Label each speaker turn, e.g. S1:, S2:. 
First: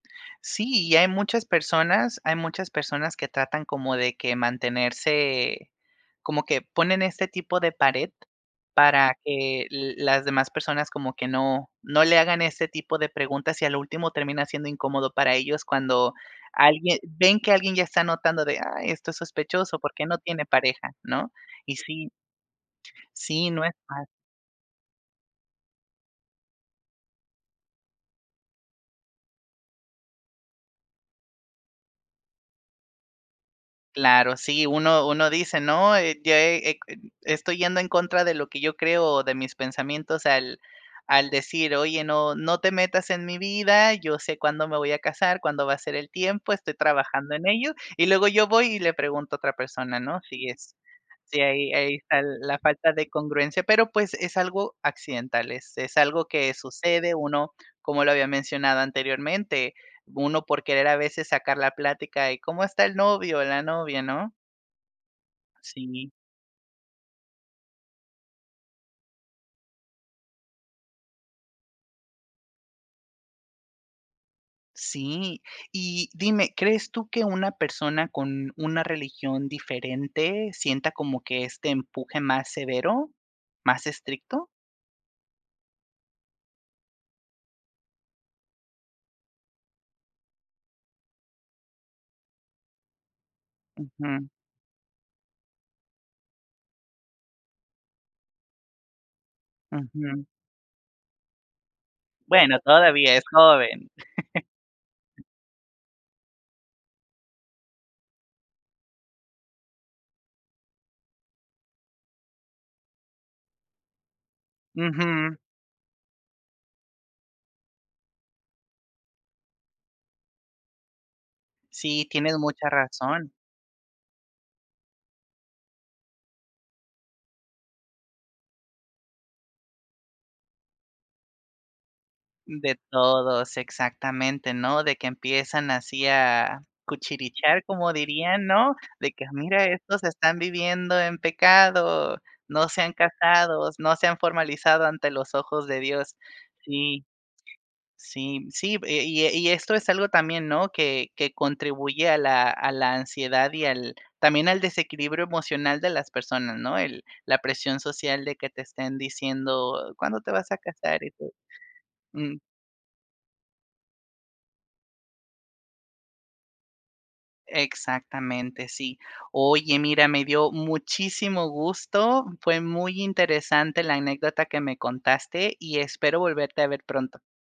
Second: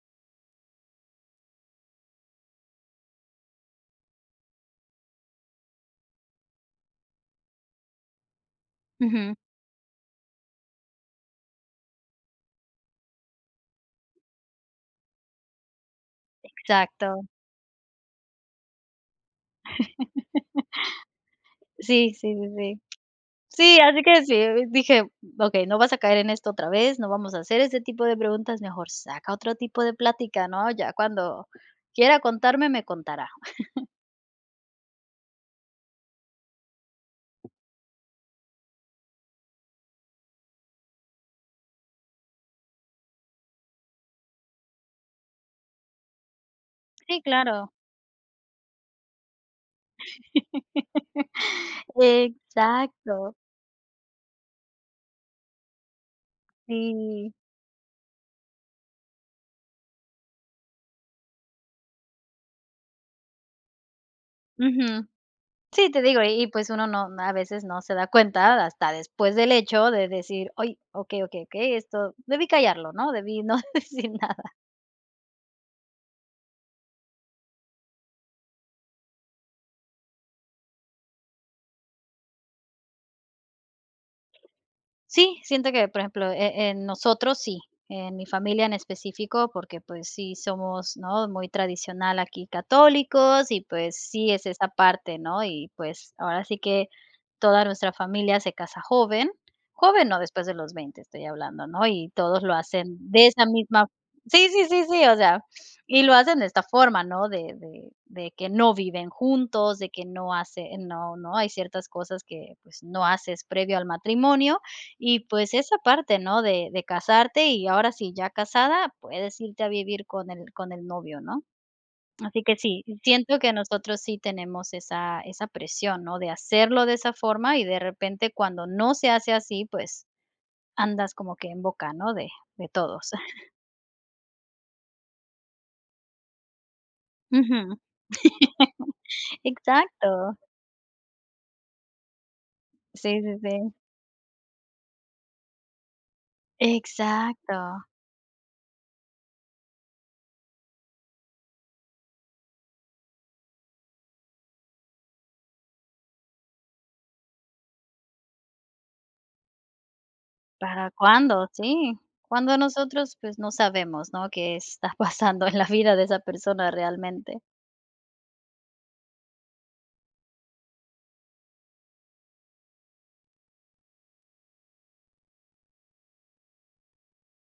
S1: Sí, y hay muchas personas hay muchas personas, que tratan como, de que mantenerse, como que ponen este tipo de pared, para
S2: Ujú.
S1: que la las demás personas, como que no no le hagan ese tipo de preguntas, y a lo último termina siendo incómodo para ellos cuando alguien
S2: Exacto.
S1: ven que alguien ya está notando de: "Ay, esto es sospechoso, ¿por qué no tiene pareja?", ¿no? Y sí
S2: Sí, sí, sí, sí.
S1: sí, no es
S2: Sí, así
S1: malo.
S2: que sí, [unintelligible] dije: "Okey, no vas a caer en esto otra vez, no vamos a hacer, ese tipo de preguntas, mejor saca, otro tipo de plática, ¿no? Ya, cuando quiera contarme, me contará".
S1: Claro, sí, uno uno dice: "No, eh, ya eh eh estoy yendo en contra de lo que yo creo o de mis pensamientos", al al decir: "Oye, no no te metas en mi vida, yo sé cuándo me voy a casar, cuándo va a ser el tiempo, estoy
S2: Sí,
S1: trabajando en
S2: claro.
S1: ello, y luego yo voy, y le pregunto a otra persona, ¿no?". Sí es sí, ahí ahí está la falta de
S2: Exacto.
S1: congruencia, pero pues es algo accidental, es es algo que sucede,
S2: Sí.
S1: uno, como lo había mencionado anteriormente, uno por querer a veces, sacar la plática, y, ¿cómo está el novio? La novia, ¿no?
S2: Ujú. Sí, te
S1: Sí.
S2: digo, y y, pues, uno no a veces no se da cuenta, hasta después del hecho de decir: "Ay, okey, okey, okey, esto debí callarlo, ¿no? Debí no decir nada".
S1: Sí, y dime, ¿crees tú que una persona, con una religión diferente, sienta como que este empuje más severo, más estricto?
S2: Sí, siento que, por ejemplo, eh, en nosotros sí, en mi familia en específico, porque, pues, sí somos, ¿no? Muy tradicional, aquí católicos y, pues,
S1: Ujú.
S2: sí es esta parte, ¿no? Y, pues, ahora sí que toda nuestra familia se casa joven. Joven, no,
S1: Ujú.
S2: después de los 20, estoy hablando, ¿no? Y todos lo
S1: Bueno,
S2: hacen
S1: todavía es
S2: de esa misma
S1: joven.
S2: sí, sí, sí, o sea, y lo hacen de esta forma, ¿no? De de de que no viven juntos, de que no hacen no no hay ciertas cosas que, pues, no haces previo al matrimonio. Y,
S1: Ujú.
S2: pues, esa parte, ¿no? De de casarte, y ahora sí ya casada, puedes irte a vivir, con el con el novio, ¿no?
S1: Sí, tienes
S2: Así que
S1: mucha
S2: sí,
S1: razón.
S2: siento que nosotros sí tenemos, esa esa presión, ¿no? De hacerlo de esa forma, y de repente, cuando no se hace así, pues andas como que en boca, ¿no? De de
S1: De
S2: todos.
S1: todos, exactamente, ¿no? De que empiezan así, a cuchichear
S2: Ujú.
S1: como dirían, ¿no? De que: "Mira, estos
S2: Exacto.
S1: están viviendo en pecado, no se han
S2: Sí, sí, sí.
S1: casados, no se han formalizado ante los ojos de Dios". Sí,
S2: Exacto.
S1: sí, sí, y e y e y esto es algo también, ¿no? Que que contribuye a la a la ansiedad y al, también al desequilibrio emocional de las personas, ¿no? El la presión social, de que te estén diciendo: "¿Cuándo te vas a
S2: ¿Para
S1: casar?" y tú,
S2: cuándo? Sí,
S1: mm.
S2: cuando nosotros, pues, no sabemos, ¿no? Qué está pasando en la vida de esa persona realmente.
S1: Exactamente, sí. Oye, mira, me dio muchísimo gusto, fue muy interesante la anécdota que me contaste, y espero volverte a ver pronto.